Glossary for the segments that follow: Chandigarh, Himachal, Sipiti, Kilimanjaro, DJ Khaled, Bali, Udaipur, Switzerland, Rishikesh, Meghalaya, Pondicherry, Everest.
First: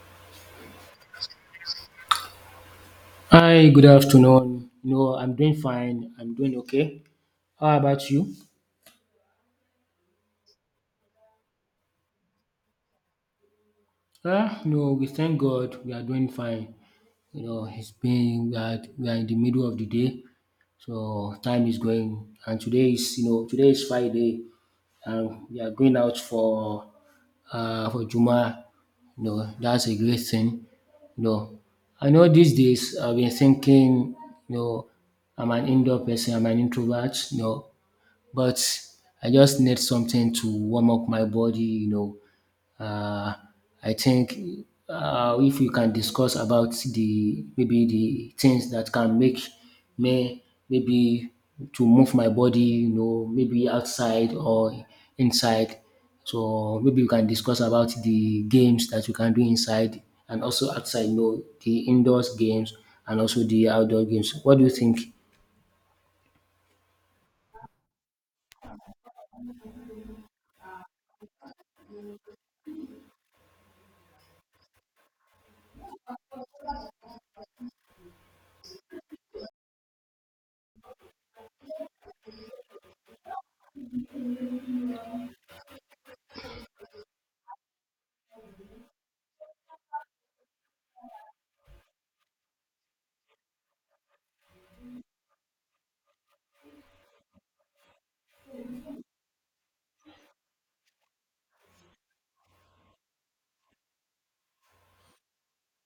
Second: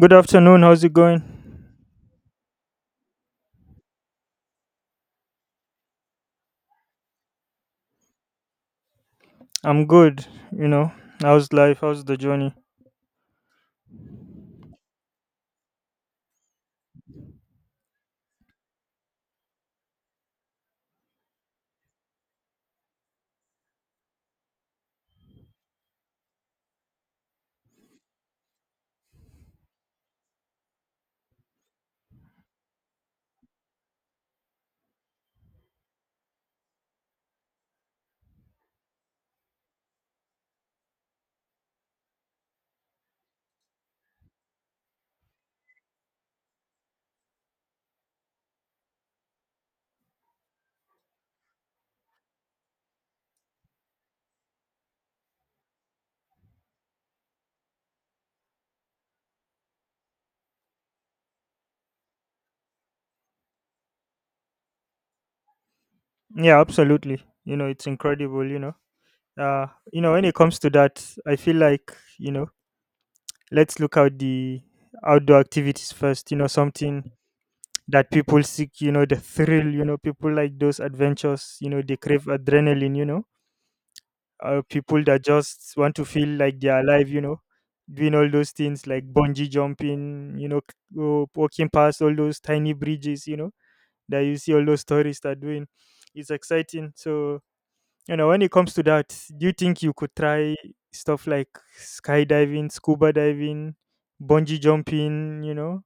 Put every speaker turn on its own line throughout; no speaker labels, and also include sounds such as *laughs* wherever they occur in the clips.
Good afternoon. How's it going?
Hi, good afternoon. No, I'm doing fine. I'm doing okay. How about you?
I'm good. You know, how's life? How's the journey?
Ah, no, we thank God we are doing fine. You know, it's been we are in the middle of the day, so time is going. And today is today is Friday, and we are going out for Juma. You know, that's a great thing. You know, I know these days I've been thinking. You know, I'm an indoor person. I'm an introvert. You know, but I just need something to warm up my body. Uh, I think if you can discuss about the maybe the things that can make me maybe to move my body, you know, maybe outside or inside. So maybe you can discuss about the games that you can do inside and also outside, you know, the indoors games and also the outdoor games. What do you think?
Yeah, absolutely. It's incredible. Uh, when it comes to that, I feel like let's look at the outdoor activities first. Something that people seek. The thrill. People like those adventures. They crave adrenaline. People that just want to feel like they're alive. Doing all those things like bungee jumping. Walking past all those tiny bridges. You know that you see all those tourists are doing. It's exciting. So, when it comes to that, do you think you could try stuff like skydiving, scuba diving, bungee jumping,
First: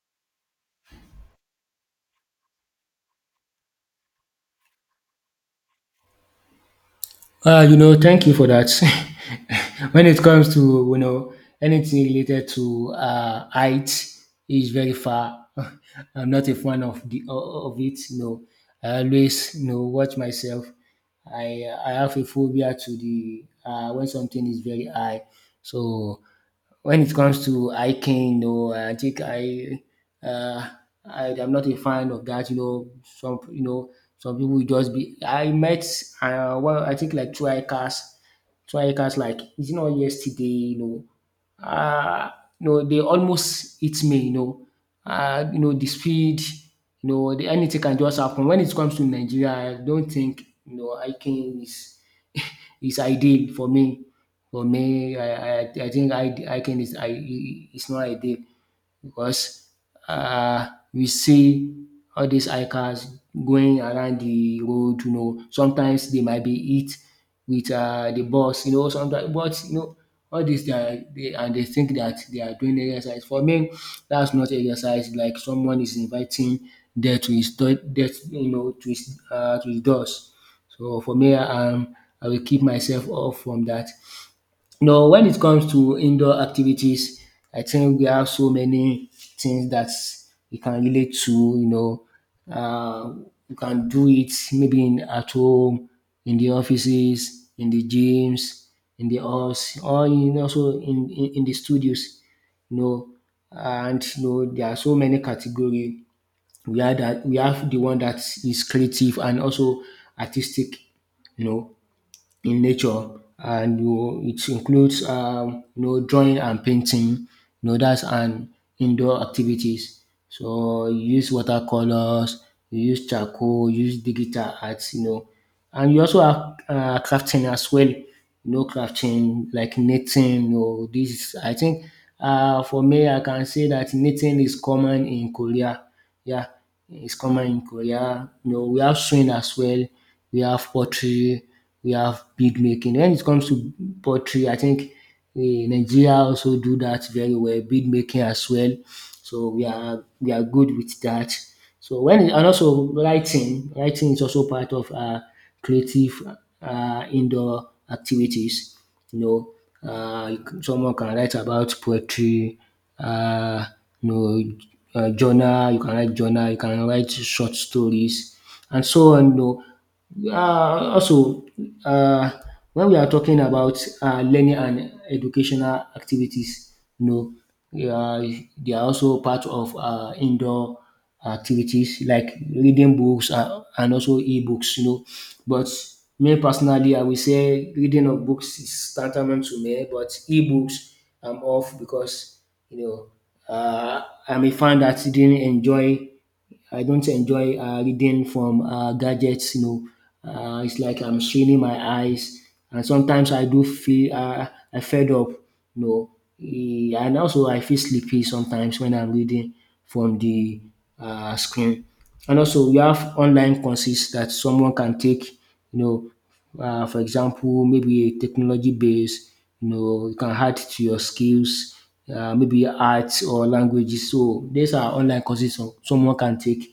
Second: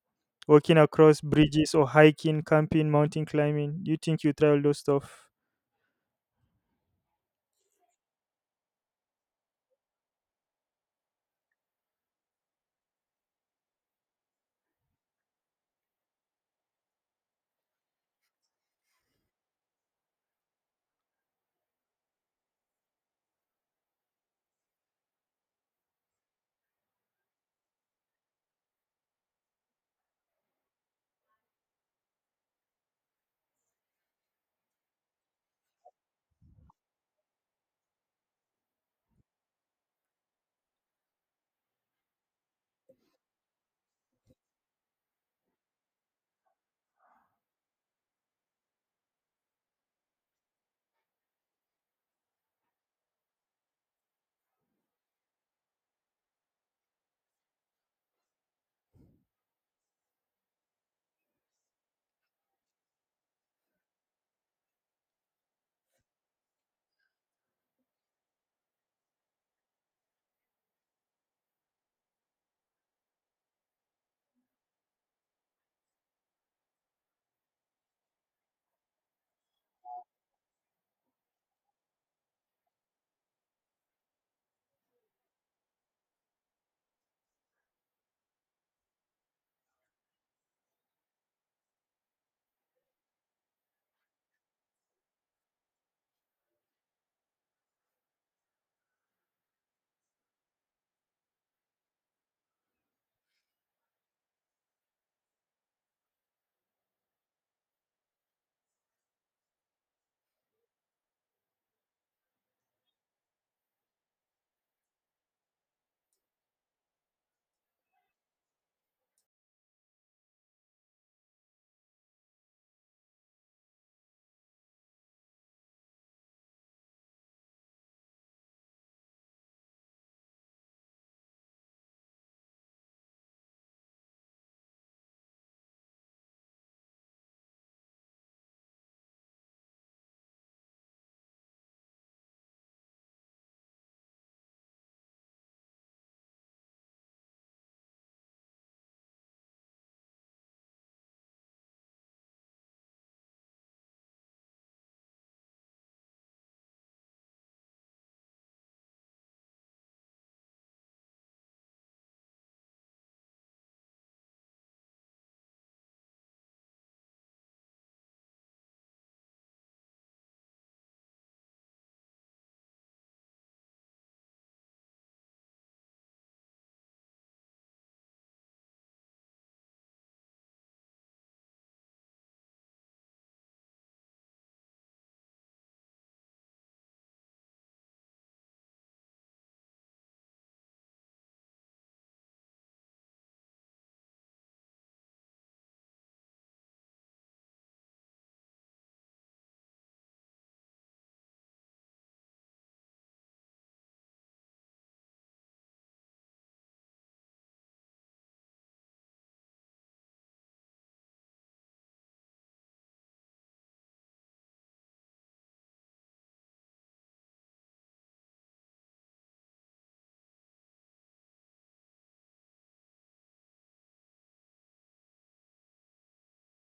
walking across bridges or hiking, camping, mountain climbing? Do you think you try all those stuff?
You know, thank you for that. *laughs* When it comes to, you know, anything related to height is very far. *laughs* I'm not a fan of the of it. You know, I always watch myself. I have a phobia to the when something is very high. So when it comes to hiking, no, I think uh, I am not a fan of that. You know, some some people will just be. I met well, I think like two hikers, two hikers. Like it's not yesterday. Uh, you know they almost hit me. You know the speed. Anything can just happen. When it comes to Nigeria, I don't think you know hiking is it's ideal for me. For me, I think I can is I it's not ideal because um we see all these hikers going around the road, you know, sometimes they might be hit with de bus, you know, sometimes but you know all dis they and they think that they are doing exercise. For me, that's not exercise. Like someone is inviting death to his death, you know, to his doors. So for me, I will keep myself off from that. No, when it comes to indoor activities, I think we have so many things that we can relate to. You know, uh, you can do it maybe at home, in the offices, in the gyms, in the halls, or in, also in the studios. You know, and you know there are so many categories. We have the one that is creative and also artistic. You know, in nature, and you it includes you know, drawing and painting. You know, that's an indoor activities. So you use watercolors, you use charcoal, you use digital arts, you know. And you also have crafting as well. You know, crafting like knitting. You know, I think for me, I can say that knitting is common in Korea. Yeah, it's common in Korea. You know, we have swing as well. We have pottery. We have bead making. When it comes to pottery, I think Nigeria also do that very well. Bead making as well. So we are good with that. And also writing, writing is also part of our creative indoor activities. You know, someone can write about poetry, uh, you know, journal. You can write journal. You can write short stories, and so on. Also, uh, when we are talking about learning and educational activities, you know, they are, they are also part of indoor activities like reading books, and also e-books, you know. But me personally, I will say reading of books is tantamount to me, but e-books I'm off because, you know, I'm a fan that didn't enjoy I don't enjoy reading from gadgets. You know, it's like I'm straining my eyes, and sometimes I do feel I fed up. You know, and also I feel sleepy sometimes when I'm reading from the screen. And also, we have online courses that someone can take. You know, for example, maybe technology based, you know, you can add to your skills, maybe arts or languages. So these are online courses so someone can take.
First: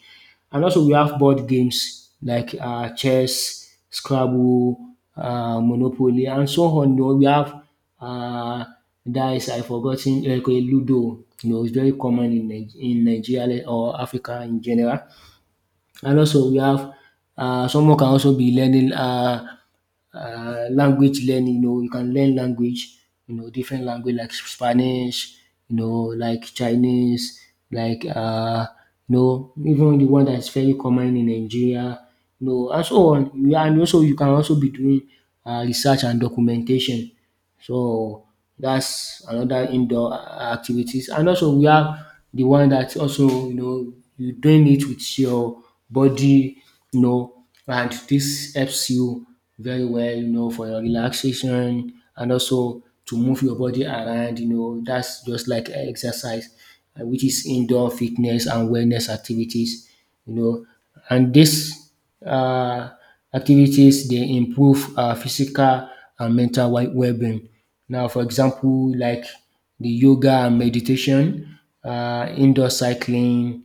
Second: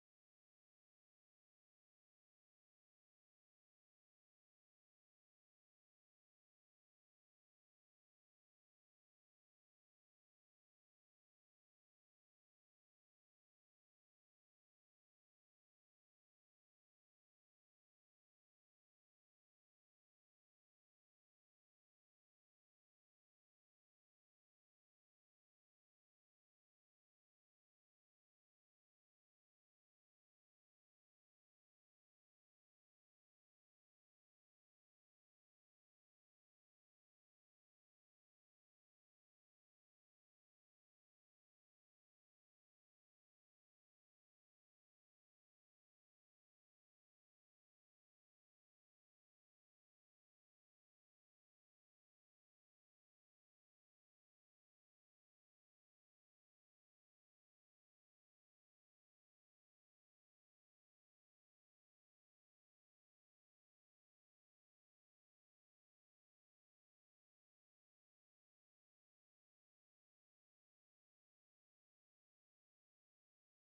And also we have board games like chess, Scrabble, Monopoly, and so on. You know, we have uh, dice. I forgotten like Ludo. You know, it's very common in Nigeria or Africa in general. And also we have someone can also be learning language learning, you know, you can learn language, you know, different language like Spanish, you know, like Chinese, like you know even the one that is very common in Nigeria, you know, and so on. And also you can also be doing research and documentation. So that's another indoor activities. And also we have the one that also you know you doing it with your body, you know, and this helps you very well, you know, for your relaxation and also to move your body around, you know, that's just like exercise, which is indoor fitness and wellness activities, you know. And these uh activities they improve our physical and mental well being. Now for example like the yoga and meditation, indoor cycling,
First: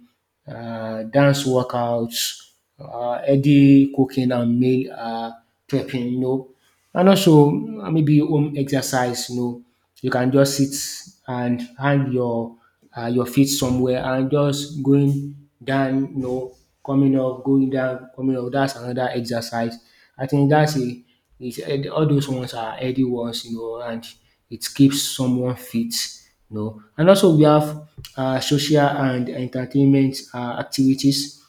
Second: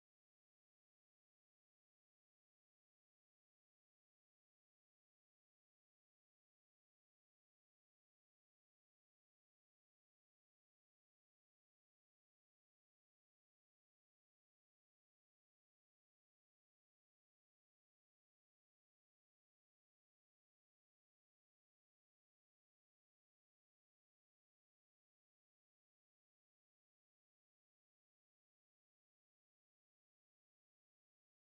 dance workouts, healthy cooking and meal prepping, you know. And also maybe home exercise, you know, so you can just sit and hang your feet somewhere and just going down, you know, coming up, going down, coming up. That's another exercise. I think that's all those ones are healthy ones, you know, and it keeps someone fit, you know. And also we have social and entertainment activities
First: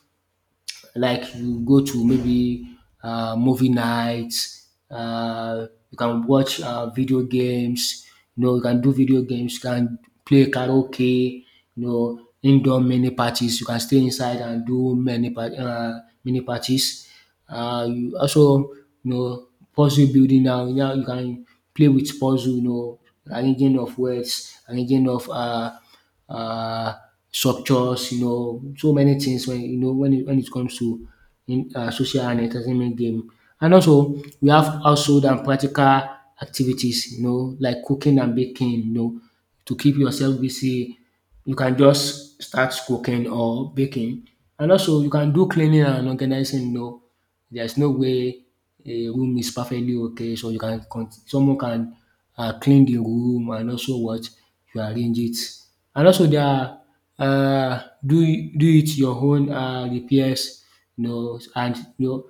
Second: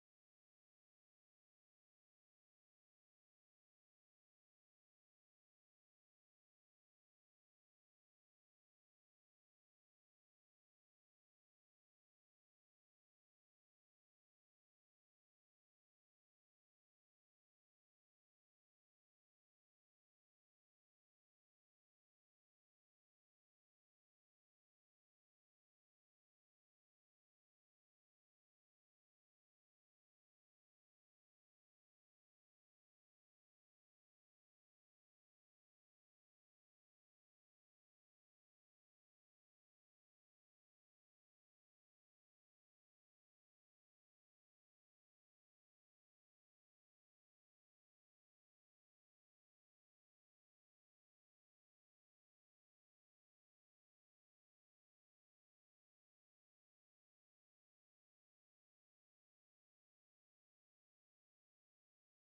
like you go to maybe movie nights, you can watch video games, you know, you can do video games, you can play karaoke, you know, indoor mini parties, you can stay inside and do many mini parties. You also, you know, puzzle building, now you can play with puzzle, you know, arranging of words, arranging of uh, structures, you know, so many things when you know when it comes to social and entertainment game. And also we have household and practical activities, you know, like cooking and baking, you know, to keep yourself busy. You can just start cooking or baking. And also you can do cleaning and organizing, you know, there's no way a room is perfectly okay, so you can someone can clean the room and also what you arrange it. And also there are uh, do do it your own repairs, you know, and you know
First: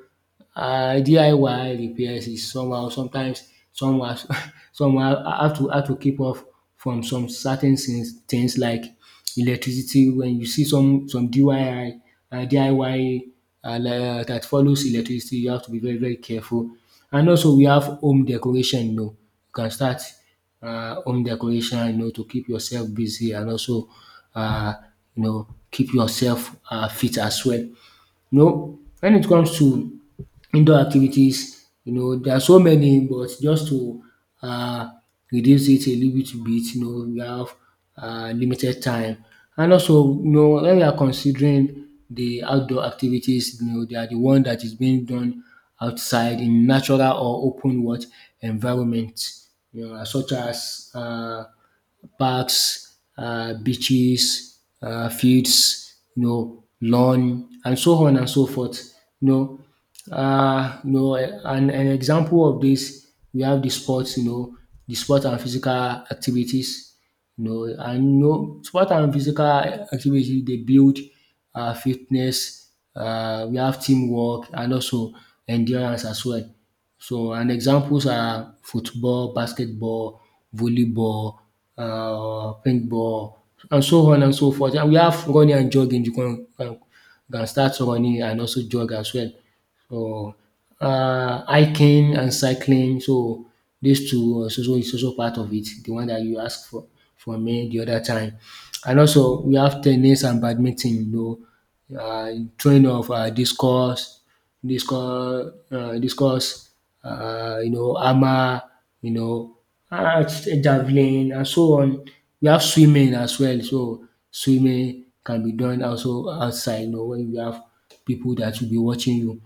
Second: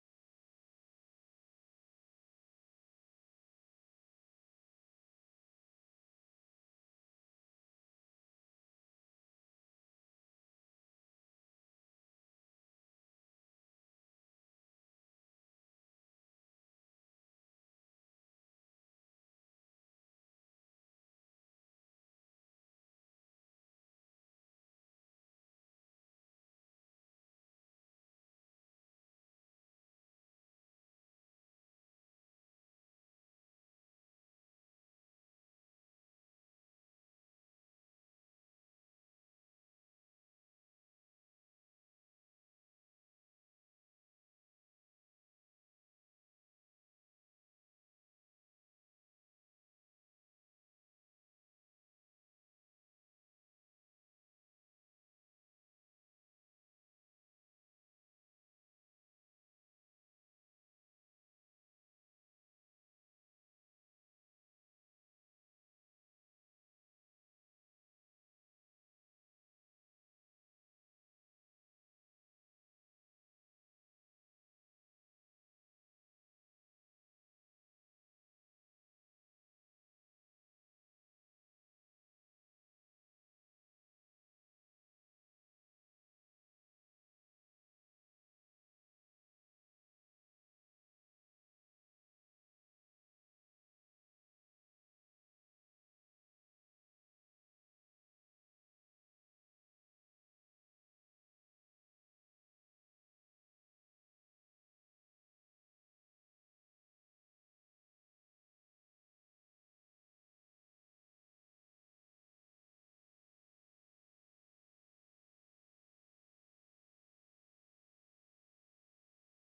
DIY repairs is somehow *laughs* somehow I have to keep off from some certain things like electricity. When you see some DIY um DIY um dat follows electricity, you have to be very careful. And also we have home decoration, you know, you can start home decoration, you know, to keep yourself busy and also um you know keep yourself fit as well. You know, when it comes to indoor activities, you know, there are so many, but just to uh, reduce it a little bit, you know, we have limited time. And also, you know, when we are considering the outdoor activities, you know, they are the one that is being done outside in natural or open what environment, you know, such as parks, beaches, fields, you know, lawn, and so on and so forth. An example of this, we have the sports, you know, the sport and physical activities, you know, and you know, sport and physical activity they build fitness, we have teamwork, and also endurance as well. So, and examples are football, basketball, volleyball, paintball, and so on and so forth. And we have running and jogging. You can start running and also jog as well. So, hiking and cycling. So, these two is also part of it. The one that you asked for me the other time. And also, we have tennis and badminton, you know, train of discourse discuss discuss you know hammer, you know, uh, javelin and so on. We have swimming as well, so swimming can be done also outside, you know, when you have people that will be watching you.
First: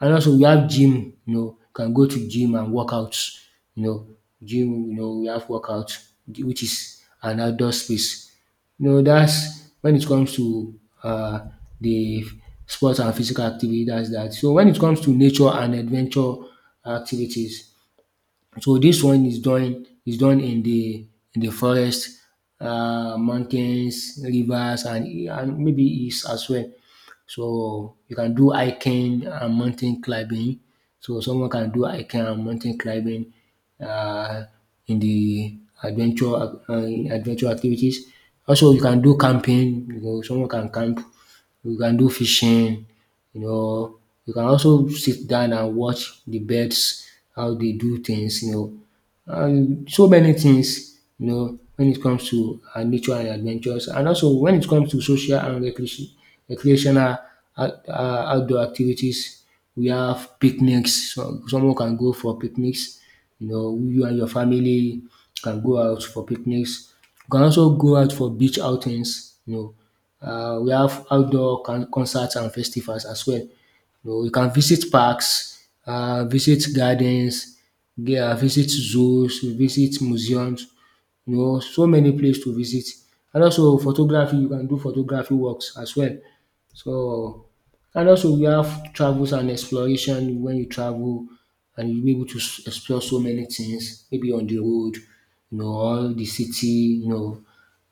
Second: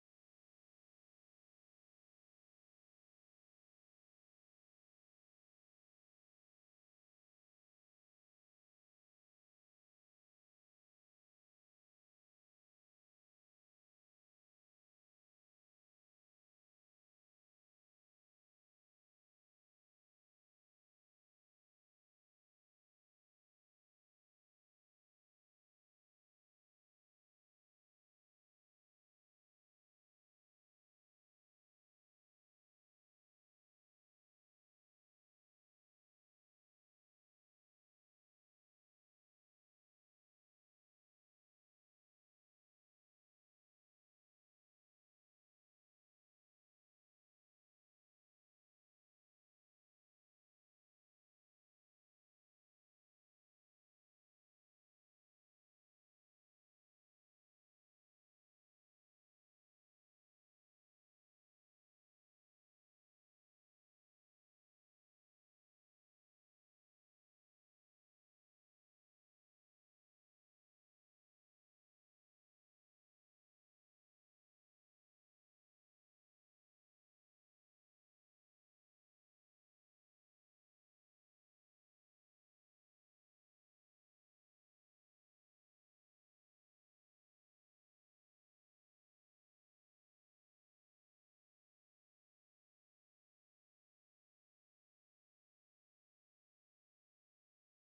And also we have gym, you know, can go to gym and workout, you know, we have workout which is an outdoor space. No, that's when it comes to uh, the sports and physical activity, that's that. So when it comes to nature and adventure activities, so this one is done in the forest, mountains, rivers, and maybe east as well. So you can do hiking and mountain climbing. So someone can do hiking and mountain climbing uh, in the adventure activities. Also you can do camping, someone can camp, you can do fishing, you know. You can also sit down and watch the birds how they do things. So many things, when it comes to nature and adventures, and also when it comes to social and recreational outdoor activities. We have picnics, so someone can go for picnics. You and your family can go out for picnics. You can also go out for beach outings. We have outdoor concerts and festivals as well. You can visit parks, visit gardens, visit zoos, visit museums, so many places to visit. And also photography, you can do photography works as well. So, and also you have travels and exploration. When you travel, and you'll be able to explore so many things, maybe on the road, all the city,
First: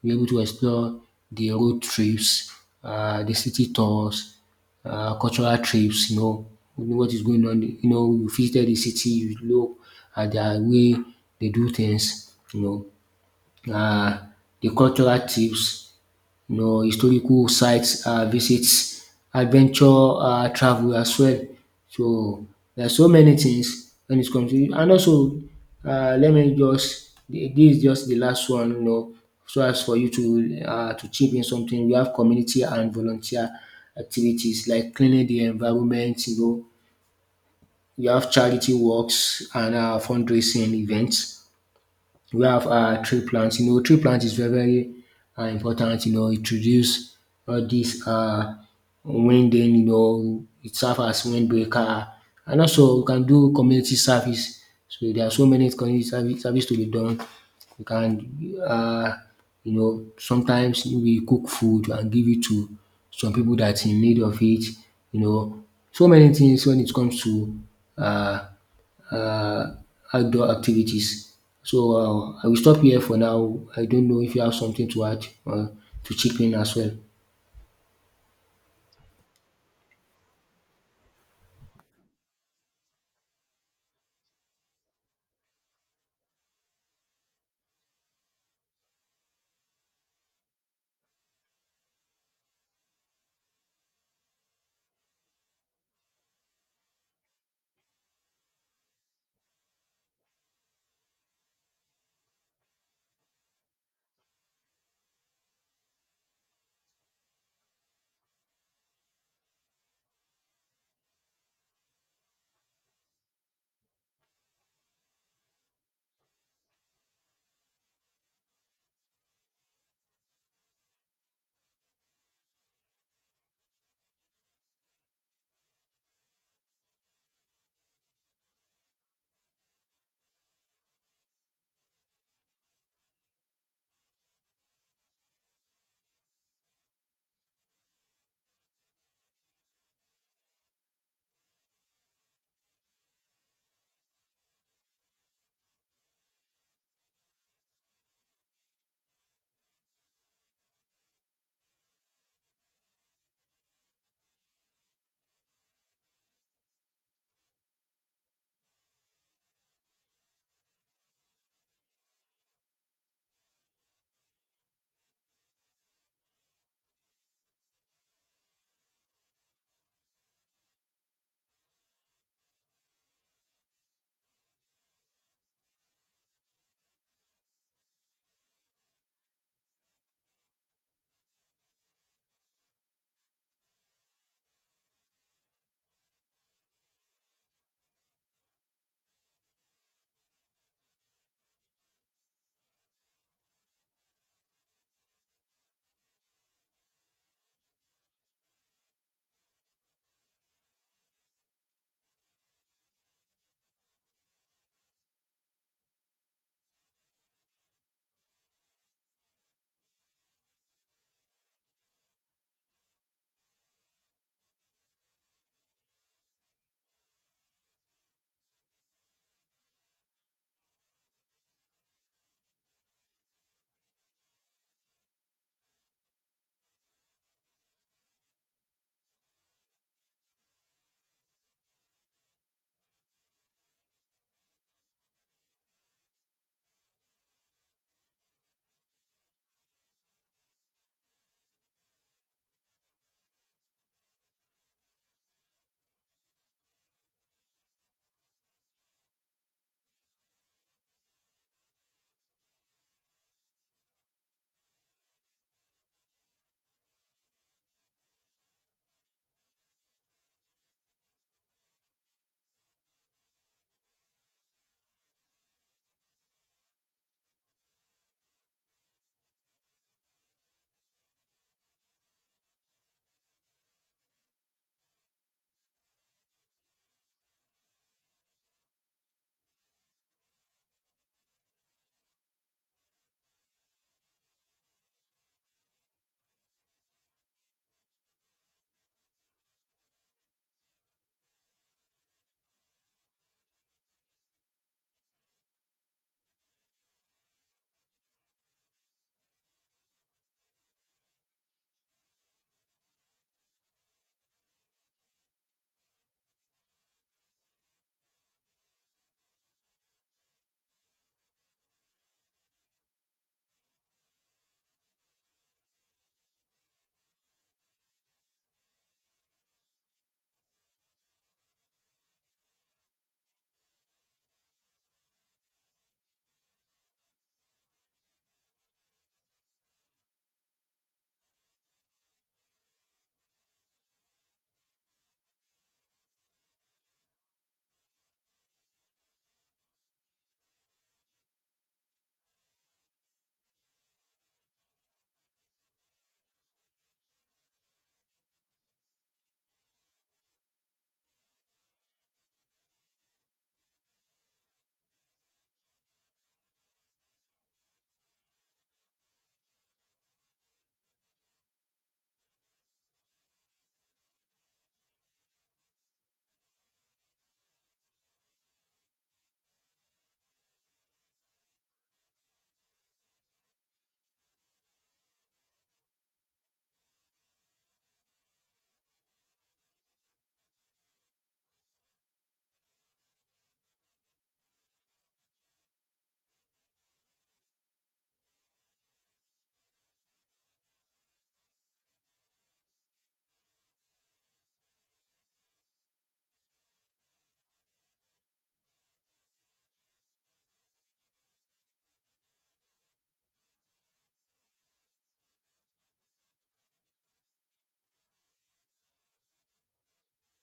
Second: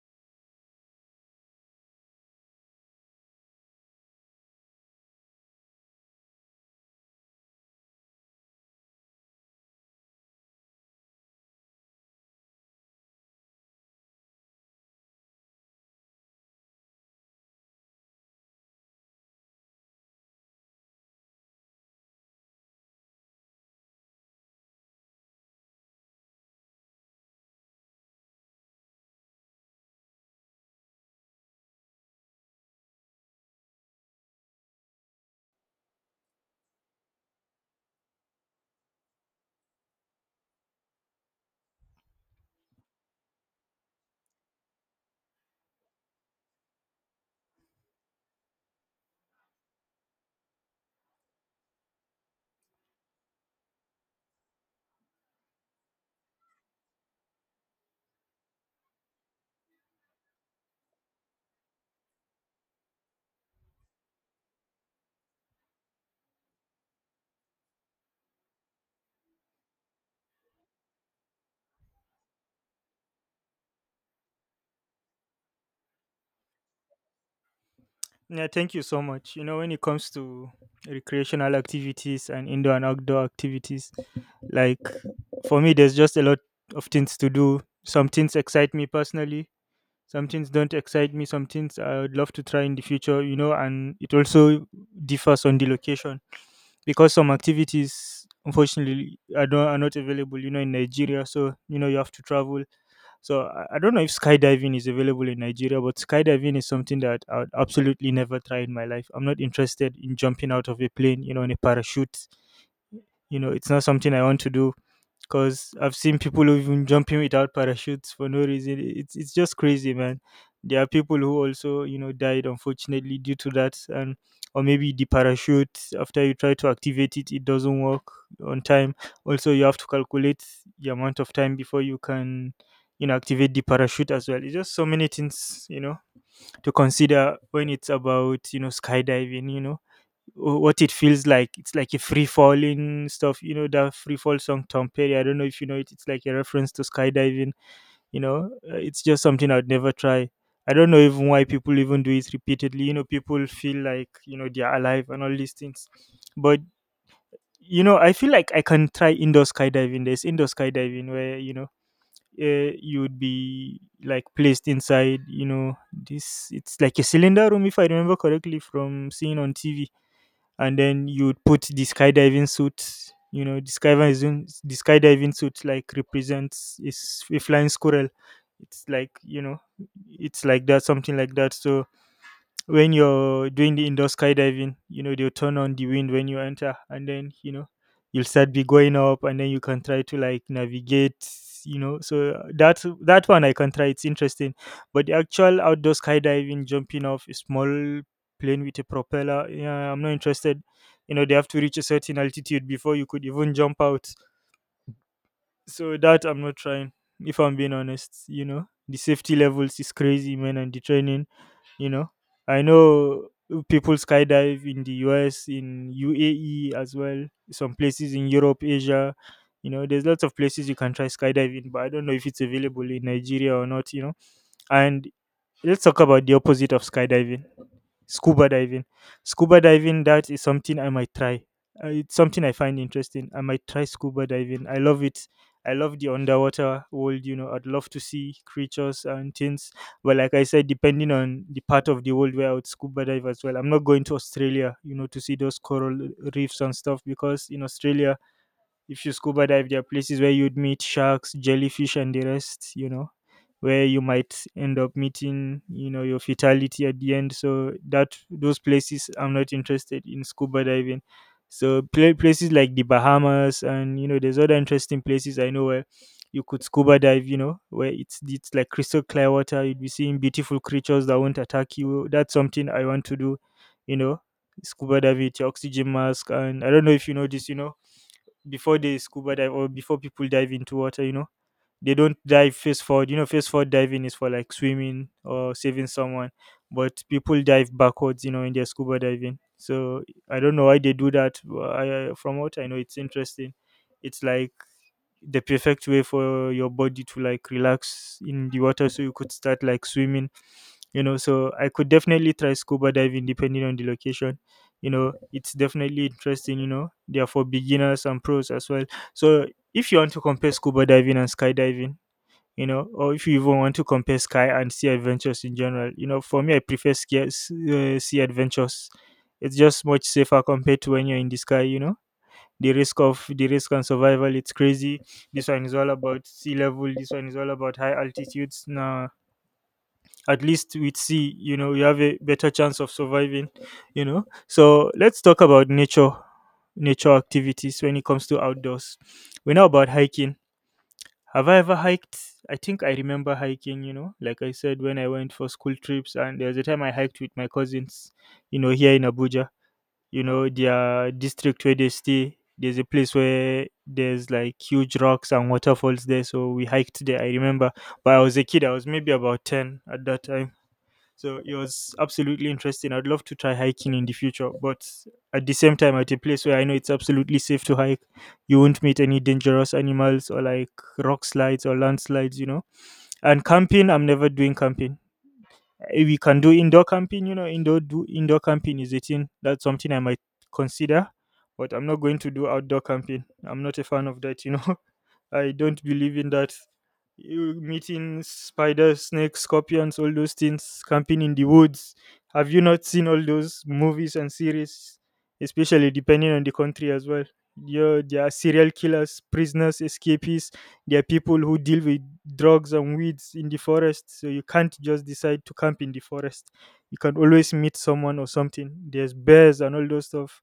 we're able to explore the road trips, the city tours, cultural trips. You know what is going on. You visited the city, you look at their way they do things. Uh, the cultural tips, historical sites, visits, adventure travel as well. So there are so many things when it comes to, and also, let me just, this is just the last one, so as for you to to chip in something, you have community and volunteer activities like cleaning the environment, you have charity works and fundraising events. We have tree plant. Tree plant is very very important. Introduce all dis wind dem, it serve as wind breaker. And also we can do community service. So there are so many community service to be done. We can sometimes we cook food and give it to some pipu dat in need of it you know. So many tins wen it comes to um uh, outdoor activities. So I will stop here for now. I don't know if you have something to add or to chip in as well.
Yeah, thank you so much. When it comes to recreational activities and indoor and outdoor activities, like for me, there's just a lot of things to do. Some things excite me personally. Some things don't excite me. Some things I would love to try in the future, and it also differs on the location because some activities unfortunately are not available, in Nigeria. So, you have to travel. So I don't know if skydiving is available in Nigeria, but skydiving is something that I would absolutely never try in my life. I'm not interested in jumping out of a plane, in a parachute. It's not something I want to do because I've seen people who even jumping without parachutes for no reason. It's just crazy, man. There are people who also died unfortunately due to that, and or maybe the parachute after you try to activate it, it doesn't work on time. Also, you have to calculate the amount of time before you can activate the parachute as well. It's just so many things to consider when it's about skydiving. What it feels like. It's like a free falling stuff, that free fall song Tom Perry. I don't know if you know it. It's like a reference to skydiving. It's just something I'd never try. I don't know even why people even do it repeatedly. People feel like, they're alive and all these things. But, I feel like I can try indoor skydiving. There's indoor skydiving where, you would be like placed inside, this, it's like a cylinder room, if I remember correctly from seeing on TV, and then you would put the skydiving suit. The skydiving suit like represents is a flying squirrel. It's like it's like that, something like that. So when you're doing the indoor skydiving, they'll turn on the wind when you enter, and then, you'll start be going up, and then you can try to like navigate. So that one I can try. It's interesting. But the actual outdoor skydiving, jumping off a small plane with a propeller, yeah, I'm not interested. They have to reach a certain altitude before you could even jump out. So that I'm not trying, if I'm being honest. The safety levels is crazy, man, and the training, you know I know people skydive in the US, in UAE as well, some places in Europe, Asia. There's lots of places you can try skydiving, but I don't know if it's available in Nigeria or not, and let's talk about the opposite of skydiving. Scuba diving. Scuba diving, that is something I might try. It's something I find interesting. I might try scuba diving. I love it. I love the underwater world. I'd love to see creatures and things. But like I said, depending on the part of the world where I would scuba dive as well. I'm not going to Australia, to see those coral reefs and stuff because in Australia if you scuba dive, there are places where you'd meet sharks, jellyfish, and the rest, where you might end up meeting, your fatality at the end. So that those places, I'm not interested in scuba diving. So places like the Bahamas and, there's other interesting places I know where you could scuba dive. Where it's like crystal clear water. You'd be seeing beautiful creatures that won't attack you. That's something I want to do. You know, scuba dive with your oxygen mask, and I don't know if you know this. Before they scuba dive or before people dive into water, they don't dive face forward. Face forward diving is for like swimming or saving someone, but people dive backwards, in their scuba diving. So I don't know why they do that. But I, from what I know, it's interesting. It's like the perfect way for your body to like relax in the water so you could start like swimming, so I could definitely try scuba diving depending on the location. It's definitely interesting. They are for beginners and pros as well. So if you want to compare scuba diving and skydiving, or if you even want to compare sky and sea adventures in general, for me I prefer sea adventures. It's just much safer compared to when you're in the sky. The risk and survival, it's crazy. This one is all about sea level. This one is all about high altitudes. Now at least with sea, you have a better chance of surviving. So let's talk about nature. Nature activities when it comes to outdoors. We know about hiking. Have I ever hiked? I think I remember hiking. Like I said, when I went for school trips, and there was a time I hiked with my cousins, here in Abuja. Their district where they stay, there's a place where there's like huge rocks and waterfalls there, so we hiked there, I remember. But I was a kid. I was maybe about 10 at that time. So it was absolutely interesting. I'd love to try hiking in the future, but at the same time, at a place where I know it's absolutely safe to hike. You won't meet any dangerous animals or like rock slides or landslides, and camping, I'm never doing camping. We can do indoor camping. Indoor camping is a thing. That's something I might consider. But I'm not going to do outdoor camping. I'm not a fan of that. *laughs* I don't believe in that. You meeting spiders, snakes, scorpions, all those things, camping in the woods. Have you not seen all those movies and series, especially depending on the country as well? There are serial killers, prisoners, escapees. There are people who deal with drugs and weeds in the forest. So you can't just decide to camp in the forest. You can always meet someone or something. There's bears and all those stuff,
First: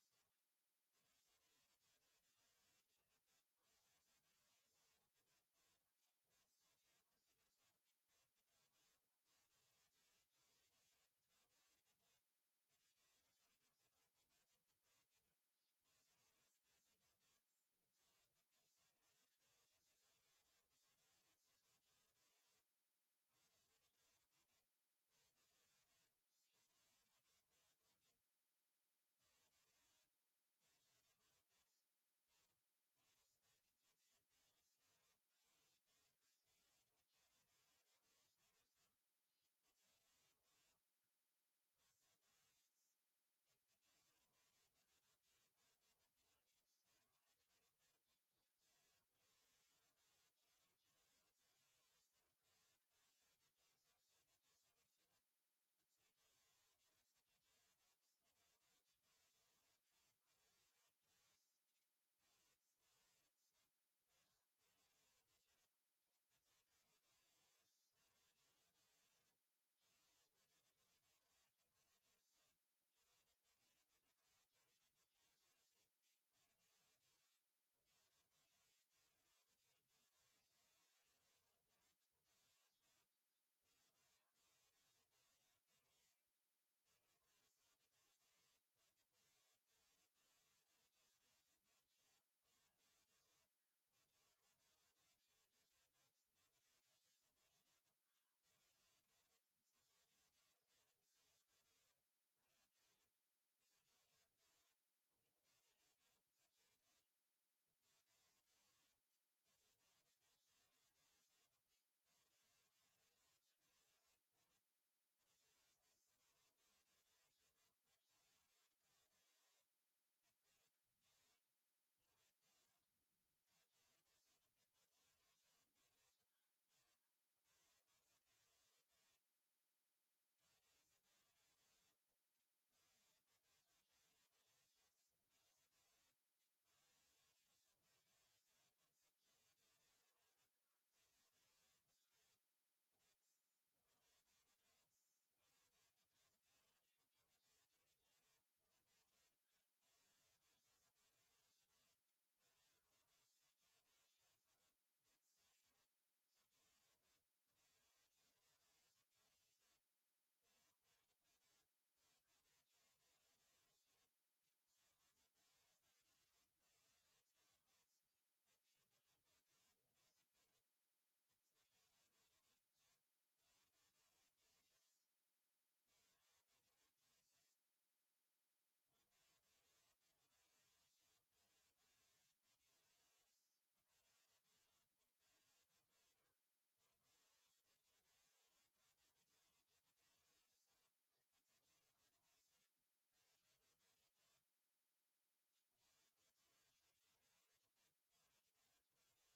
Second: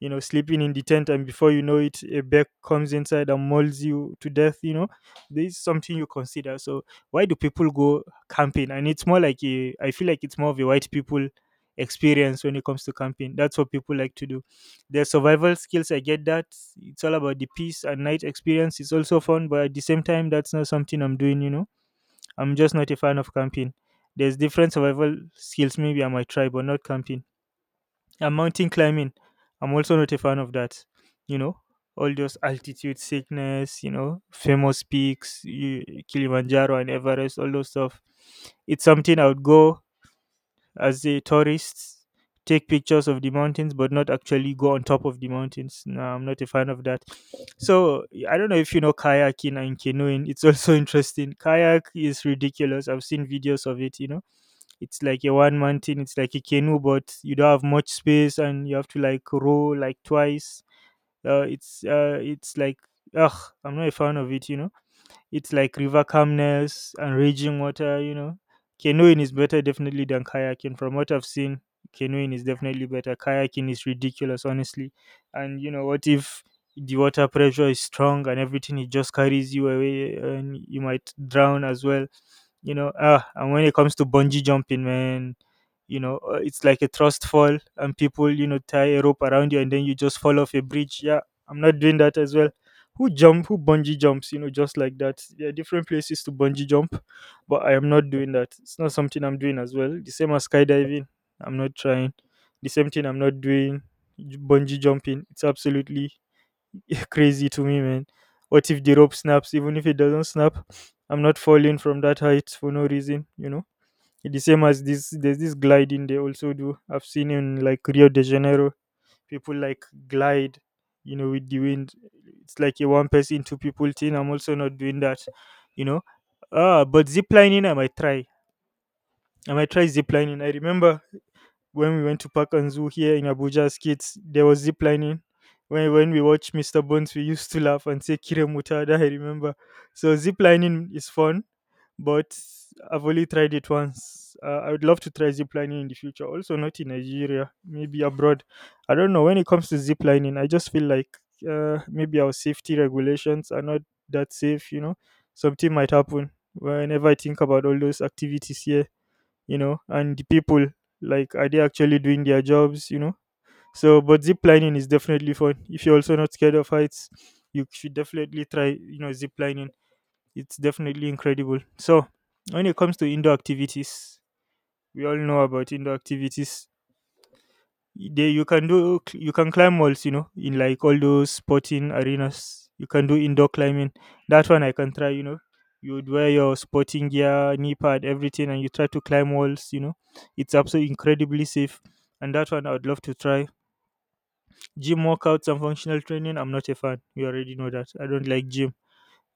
sleeping in the tent, and before you know it, a bear comes inside and mauls you to death. This is something you consider. So why do people go camping? And it's more like I feel like it's more of a white people experience when it comes to camping. That's what people like to do. Their survival skills, I get that. It's all about the peace and night experience. It's also fun, but at the same time, that's not something I'm doing. I'm just not a fan of camping. There's different survival skills maybe I might try, but not camping. And mountain climbing, I'm also not a fan of that. You know, all those altitude sickness, famous peaks, you, Kilimanjaro and Everest, all those stuff. It's something I would go as a tourist, take pictures of the mountains, but not actually go on top of the mountains. No, I'm not a fan of that. So I don't know if you know kayaking and canoeing. It's also *laughs* interesting. Kayak is ridiculous. I've seen videos of it. It's like a one mountain. It's like a canoe, but you don't have much space, and you have to like row like twice. Uh, it's uh, it's like I'm not a fan of it. It's like river calmness and raging water. Canoeing is better definitely than kayaking. From what I've seen, canoeing is definitely better. Kayaking is ridiculous, honestly. And you know, what if the water pressure is strong and everything, it just carries you away and you might drown as well, you know. Ah, and when it comes to bungee jumping, man, you know, it's like a thrust fall and people, you know, tie a rope around you and then you just fall off a bridge. Yeah, I'm not doing that as well. Who bungee jumps, you know, just like that? There are different places to bungee jump, but I am not doing that. It's not something I'm doing as well, the same as skydiving. I'm not trying the same thing. I'm not doing bungee jumping. It's absolutely *laughs* crazy to me, man. What if the rope snaps? Even if it doesn't snap, I'm not falling from that height for no reason, you know. The same as this, there's this gliding they also do. I've seen in like Rio de Janeiro people like glide, you know, with the wind. It's like a one person, two people thing. I'm also not doing that, you know. Ah, but zip lining I might try. I might try zip lining. I remember when we went to park and zoo here in Abuja as kids, there was zip lining. When we watched Mr. Bones, we used to laugh and say kiremuta, that I remember. So zip lining is fun, but I've only tried it once. I would love to try ziplining in the future, also not in Nigeria, maybe abroad. I don't know. When it comes to ziplining, I just feel like maybe our safety regulations are not that safe, you know. Something might happen. Whenever I think about all those activities here, you know, and the people, like, are they actually doing their jobs, you know? So, but ziplining is definitely fun. If you're also not scared of heights, you should definitely try, you know, ziplining. It's definitely incredible. So, when it comes to indoor activities, we all know about indoor activities. They, you can do, you can climb walls, you know, in like all those sporting arenas. You can do indoor climbing. That one I can try, you know. You would wear your sporting gear, knee pad, everything, and you try to climb walls, you know. It's absolutely incredibly safe. And that one I would love to try. Gym workouts and functional training, I'm not a fan. You already know that. I don't like gym.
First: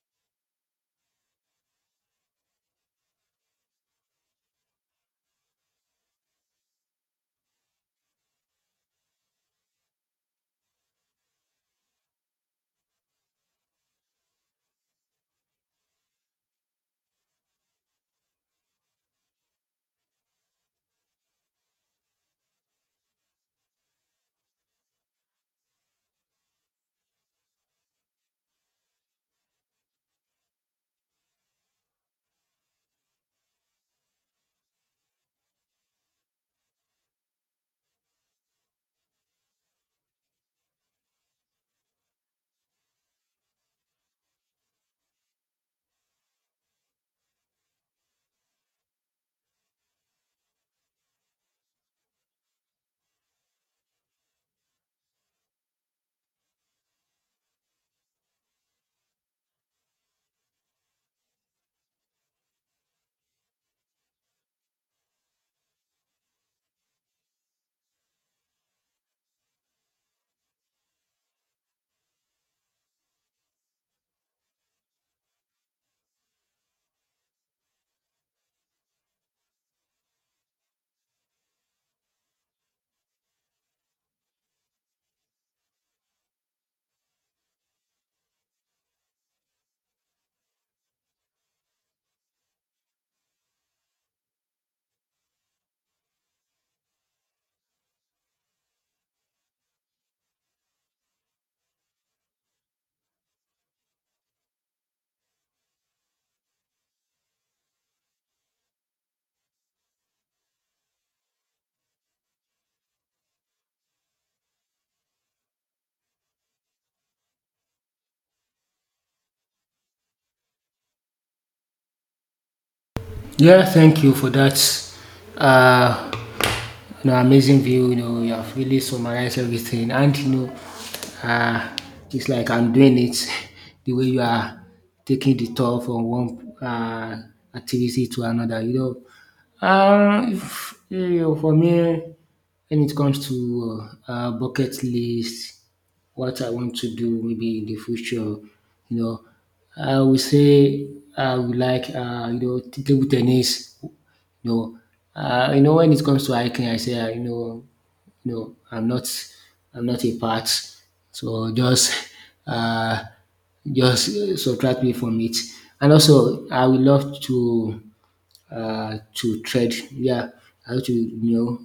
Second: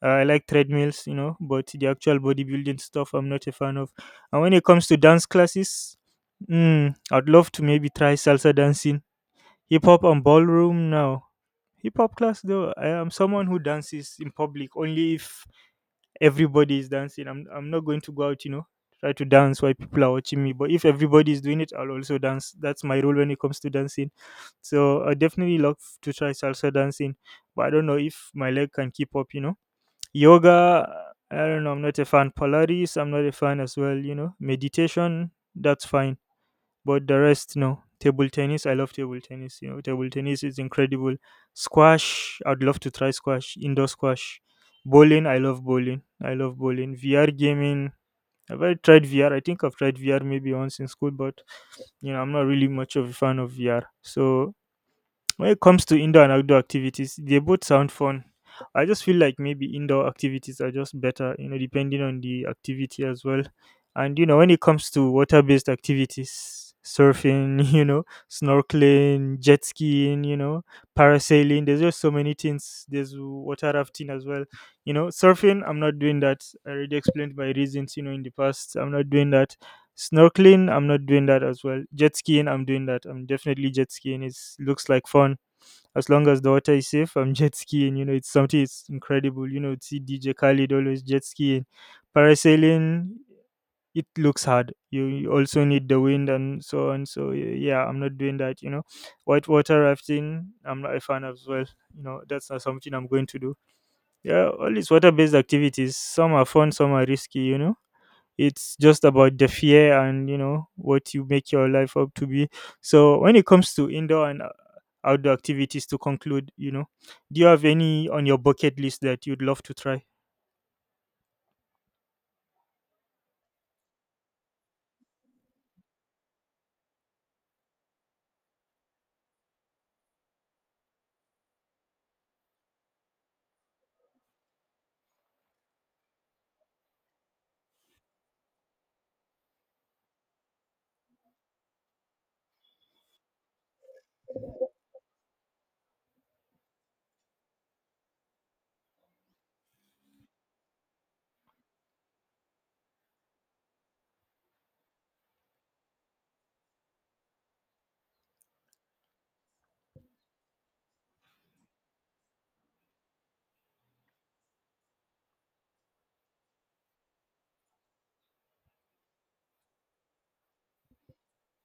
I like treadmills, you know, but the actual bodybuilding stuff I'm not a fan of. And when it comes to dance classes, mm, I'd love to maybe try salsa dancing, hip hop, and ballroom now. Hip hop class though, I am someone who dances in public only if everybody is dancing. I'm not going to go out, you know, try to dance while people are watching me. But if everybody is doing it, I'll also dance. That's my rule when it comes to dancing. So I definitely love to try salsa dancing, but I don't know if my leg can keep up, you know. Yoga, I don't know, I'm not a fan. Polaris, I'm not a fan as well, you know. Meditation, that's fine. But the rest, no. Table tennis, I love table tennis. You know, table tennis is incredible. Squash, I'd love to try squash, indoor squash. Bowling, I love bowling. I love bowling. VR gaming, have I tried VR? I think I've tried VR maybe once in school, but you know, I'm not really much of a fan of VR. So when it comes to indoor and outdoor activities, they both sound fun. I just feel like maybe indoor activities are just better, you know, depending on the activity as well. And you know, when it comes to water-based activities, surfing, *laughs* you know, snorkeling, jet skiing, you know, parasailing, there's just so many things. There's water rafting as well. You know, surfing, I'm not doing that. I already explained my reasons, you know, in the past. I'm not doing that. Snorkeling, I'm not doing that as well. Jet skiing, I'm doing that. I'm definitely jet skiing. It looks like fun. As long as the water is safe, I'm *laughs* jet skiing. You know, it's something, it's incredible. You know, see DJ Khaled always jet skiing. Parasailing, it looks hard. You also need the wind and so on. So yeah, I'm not doing that. You know, whitewater rafting, I'm not a fan of as well. You know, that's not something I'm going to do. Yeah, all these water-based activities, some are fun, some are risky. You know, it's just about the fear and you know what you make your life up to be. So when it comes to indoor and outdoor activities, to conclude, you know, do you have any on your bucket list that you'd love to try?
Yeah, thank you for that. Uh, you know, amazing view. You know, you have really summarized everything, and uh, it's like I'm doing it *laughs* the way you are taking the tour from one activity to another. If, you know, for me, when it comes to bucket list, what I want to do maybe in the future, know, I would say I would like, table tennis. you when it comes to hiking, I say, you know, I'm not, I'm not a part. So just, *laughs* uh, just subtract me from it. And also, I would love to tread. Yeah, I want to, you know,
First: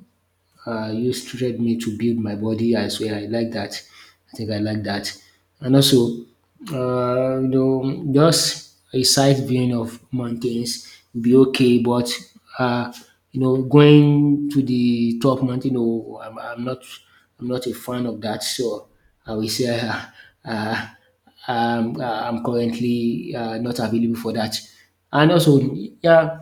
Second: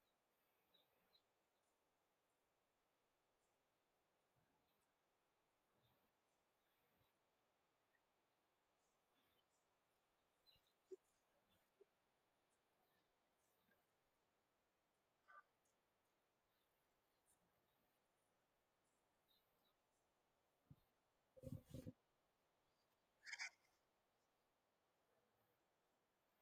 uh, you stretch me to build my body. I swear, I like that. I think I like that. And also, just a sight viewing of mountains will be okay, but uh, going to the top mountain, no, I'm not a fan of that. So I will say, uh, I'm currently not available for that. And also, yeah,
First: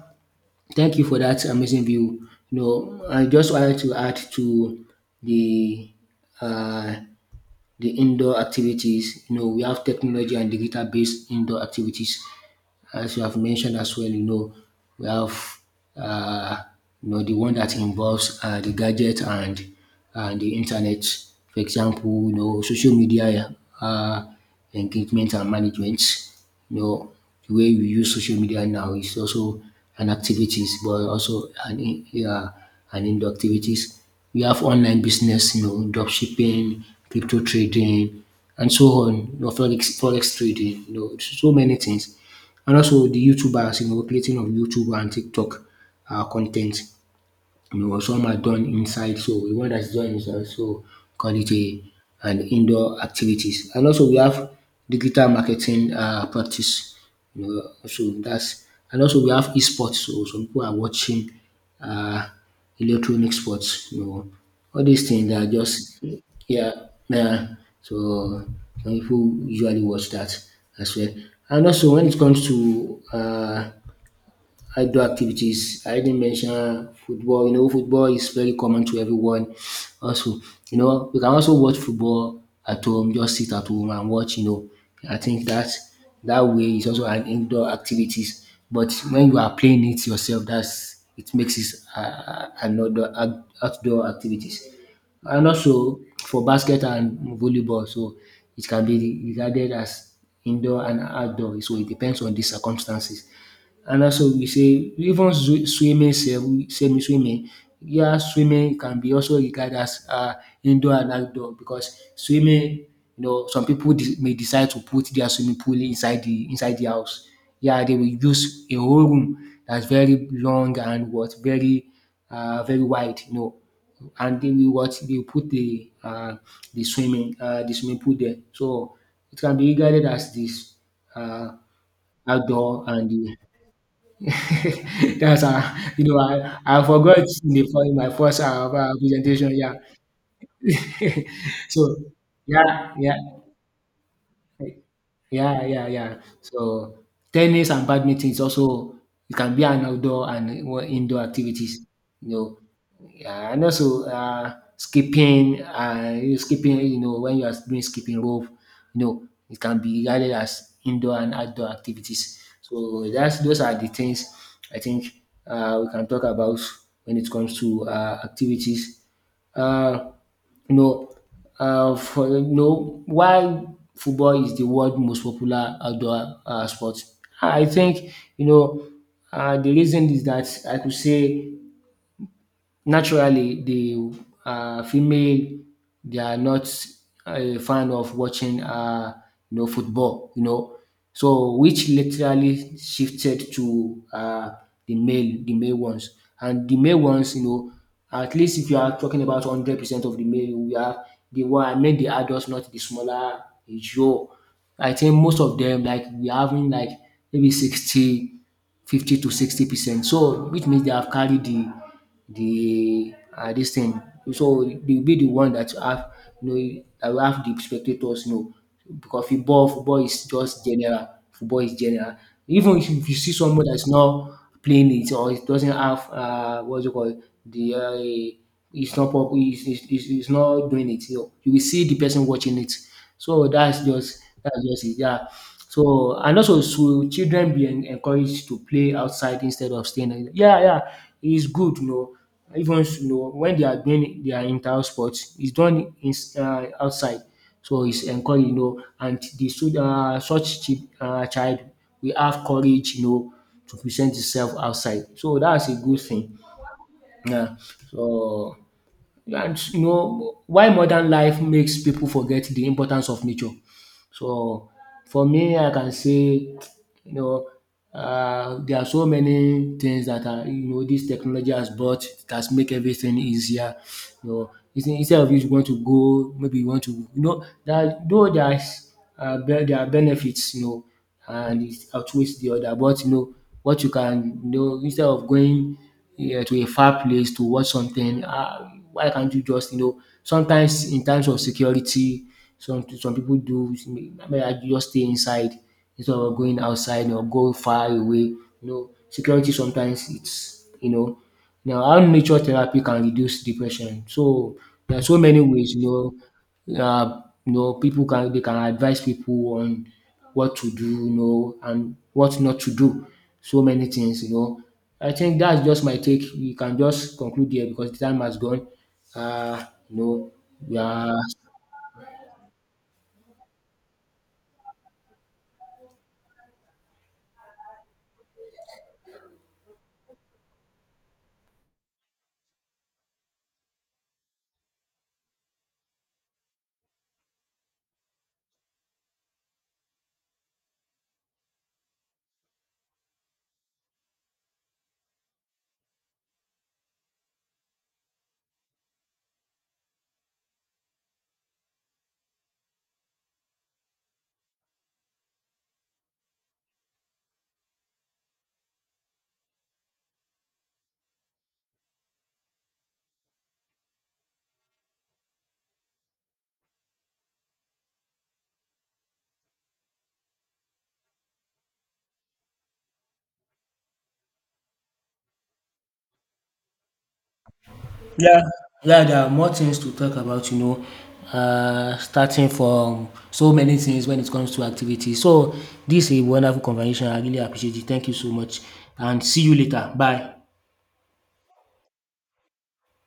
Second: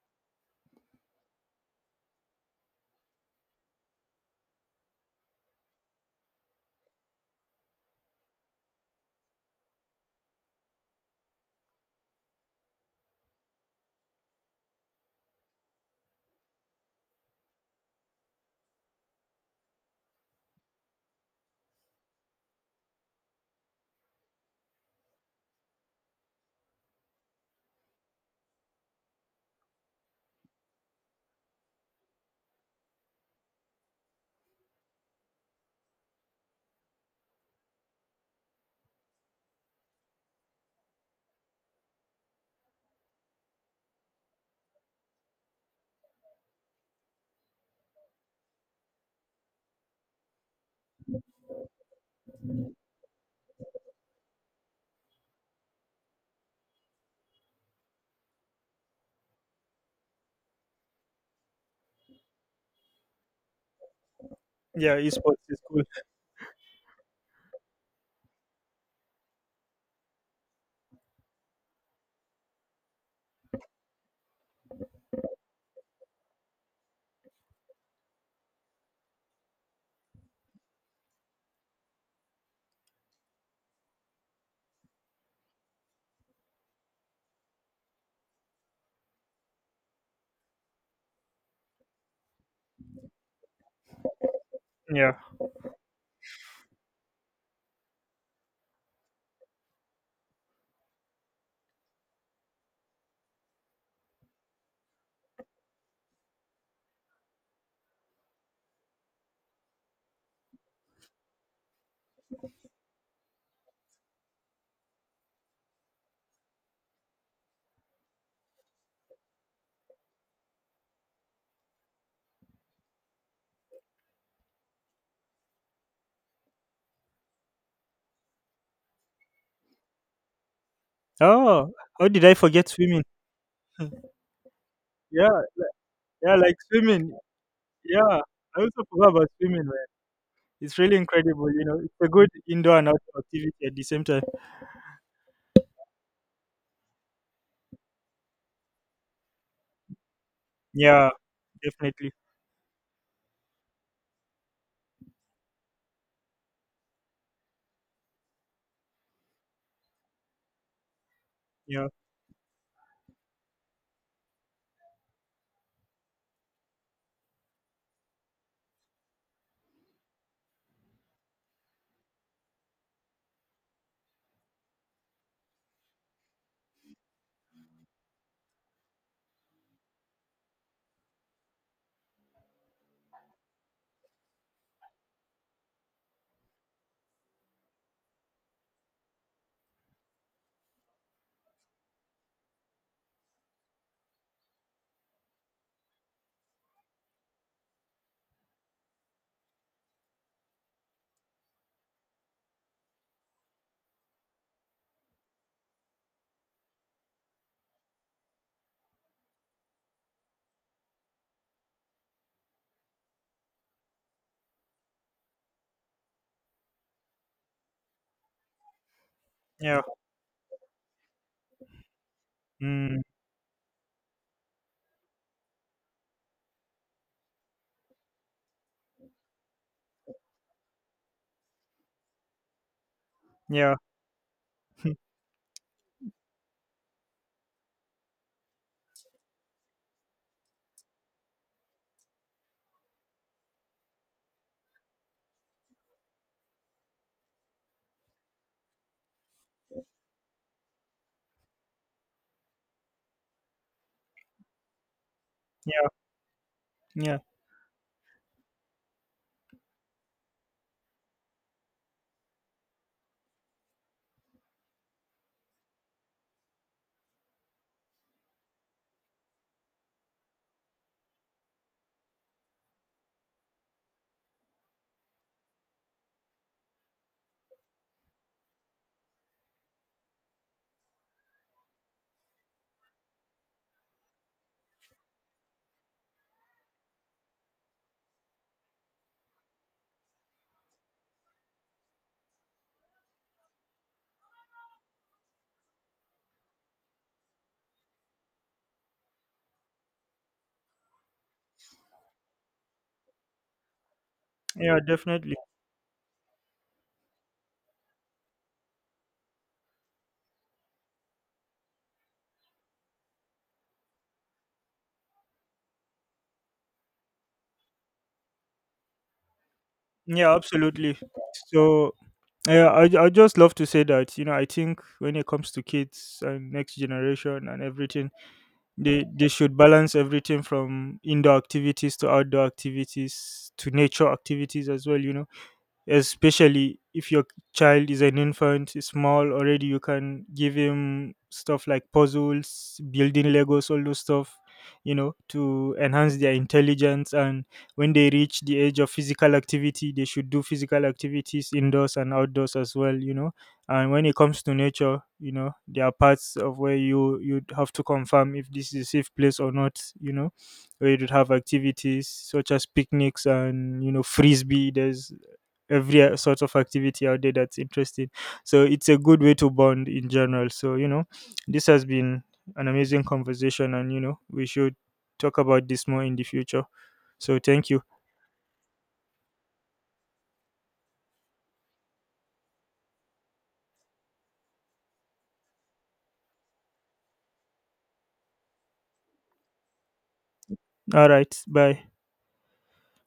thank you for that amazing view. You know, I just wanted to add to the uh, the indoor activities. You know, we have technology and digital based indoor activities. As you have mentioned as well, you know, we have uh, the one that involves the gadget and the internet. For example, you know, social media uh, engagement and management. You know, the way we use social media now is also an activities, but also an indoor activities. We have online business, you know, drop shipping, crypto trading, and so on. You know, forex trading, you know, so many things. And also the YouTubers, you know, creating of YouTube and TikTok content, because some are done inside, so the one that is done is also call it a an indoor activities. And also we have digital marketing practice, so that's, and also we have esports. So some people are watching uh, electronic sports, you know all
Yeah,
these things
esports
are
is cool.
just, yeah, yeah. So some pipu usually watch that as well. And also when it comes to outdoor activities, I didn't mention football. You know, football is very common to everyone. Also, you know, we can also watch football at home, just sit at home and watch. I think that way is also an indoor activities. But when you are playing it yourself, that's, it makes it another outdoor activities.
Yeah.
And also for basket and volleyball, so it can be regarded as indoor and outdoor. So it depends on the circumstances. And also we say even swimming sef, semi swimming. Yeah, swimming can be also regarded as indoor and outdoor, because swimming, some pipu may decide to put their swimming pool inside the house. Yeah, they will use a whole room that's very long and what very, very wide, you know, and they will put the swimming pool there. So it can be regarded as this uh
Oh, how did I forget
outdoor
swimming?
and the. *laughs*
Yeah,
That's you know,
yeah, like
I, I
swimming.
forgot in the in my
Yeah,
first
I also forgot about
presentation.
swimming.
Yeah.
It's really incredible, you know.
So,
It's a good indoor and
yeah, yeah,
outdoor activity at the same time.
yeah, yeah, yeah. So tennis and badminton is also, it can be an outdoor and
Yeah,
indoor activities.
definitely.
You know, yeah, and also skipping, you know, when you are doing skipping rope, you know, it can be regarded as indoor and outdoor
Yeah,
activities. So that's those are the things I think we can talk about when it comes to activities. Uh, you know, for you know why football is the world most popular outdoor sport. I think you know the reason is that I could say, naturally, the female, they are not a fan of watching football, you know, so which literally shifted to the male ones, and the male ones, you know, at least if you are talking about 100% of the male, we have the one, I mean the adults, not the smaller issue. I think most of them, like we are having like maybe 60, 50 to 60%. So, which means they have carried the this thing. So they'll be the one that, you know, that will have the spectators, because football
yeah,
football is just general, football is general. Even if
mm,
you see someone that's not playing it, or it doesn't have, what's it called, the it's not doing it, you will see the person watching it. So
yeah,
that's just it, yeah. So, and also, should children be en encouraged to play outside instead of staying in? Yeah, yeah, it's good, you know. Even, you know, when they are doing their inter sports, it's done, in outside. So it's encouraged, you know, and the such child will have courage, you know, to present itself outside. So that's a
yeah,
good thing.
yeah,
Yeah. So, and you know why modern life makes people forget the importance of nature. So for me, I can say, know, there are so many things that are, you know, this technology has brought, that make everything easier. You know, instead of, you want to go, maybe you want to, you know, that though there are benefits, you know, and it outweighs the other. But you know, what you can, instead of going, yeah, to a far place to watch something, why can't you just, sometimes in terms of security, some people do maybe just stay inside instead of going outside or go far away. You know, security sometimes it's. Now, how nature therapy can reduce depression. So
yeah,
there are so
definitely.
many ways. People can, they can advise people on what to do, you know, and what not to do. So many things, you know. I think that's just my take. We can just conclude here because the time has gone. Uh, you know,
Yeah,
we
absolutely.
are
So, yeah, I just love to say that, you know, I think when it comes to kids and next generation and everything, they should balance everything from indoor activities to outdoor activities to nature activities as well. You know, especially if your child is an infant, is small already, you can give him stuff like puzzles, building legos, all those stuff, you know, to enhance their intelligence. And when they reach the age of physical activity, they should do physical activities indoors and outdoors as well, you know. And when it comes to nature, you know, there are parts of where you you'd have to confirm if this is a safe place or not, you know, where you'd have activities such as picnics and, you know, frisbee. There's every sort of activity out there that's interesting. So it's a good way to bond in general. So, you know, this has been an amazing conversation, and, you know, we should talk about this more in the future. So thank you.
yeah, there are more things to talk about, you know. Starting from so many things when it comes to activity. So this is a wonderful conversation. I really appreciate it. Thank you so much, and see you later. Bye.
All right. Bye.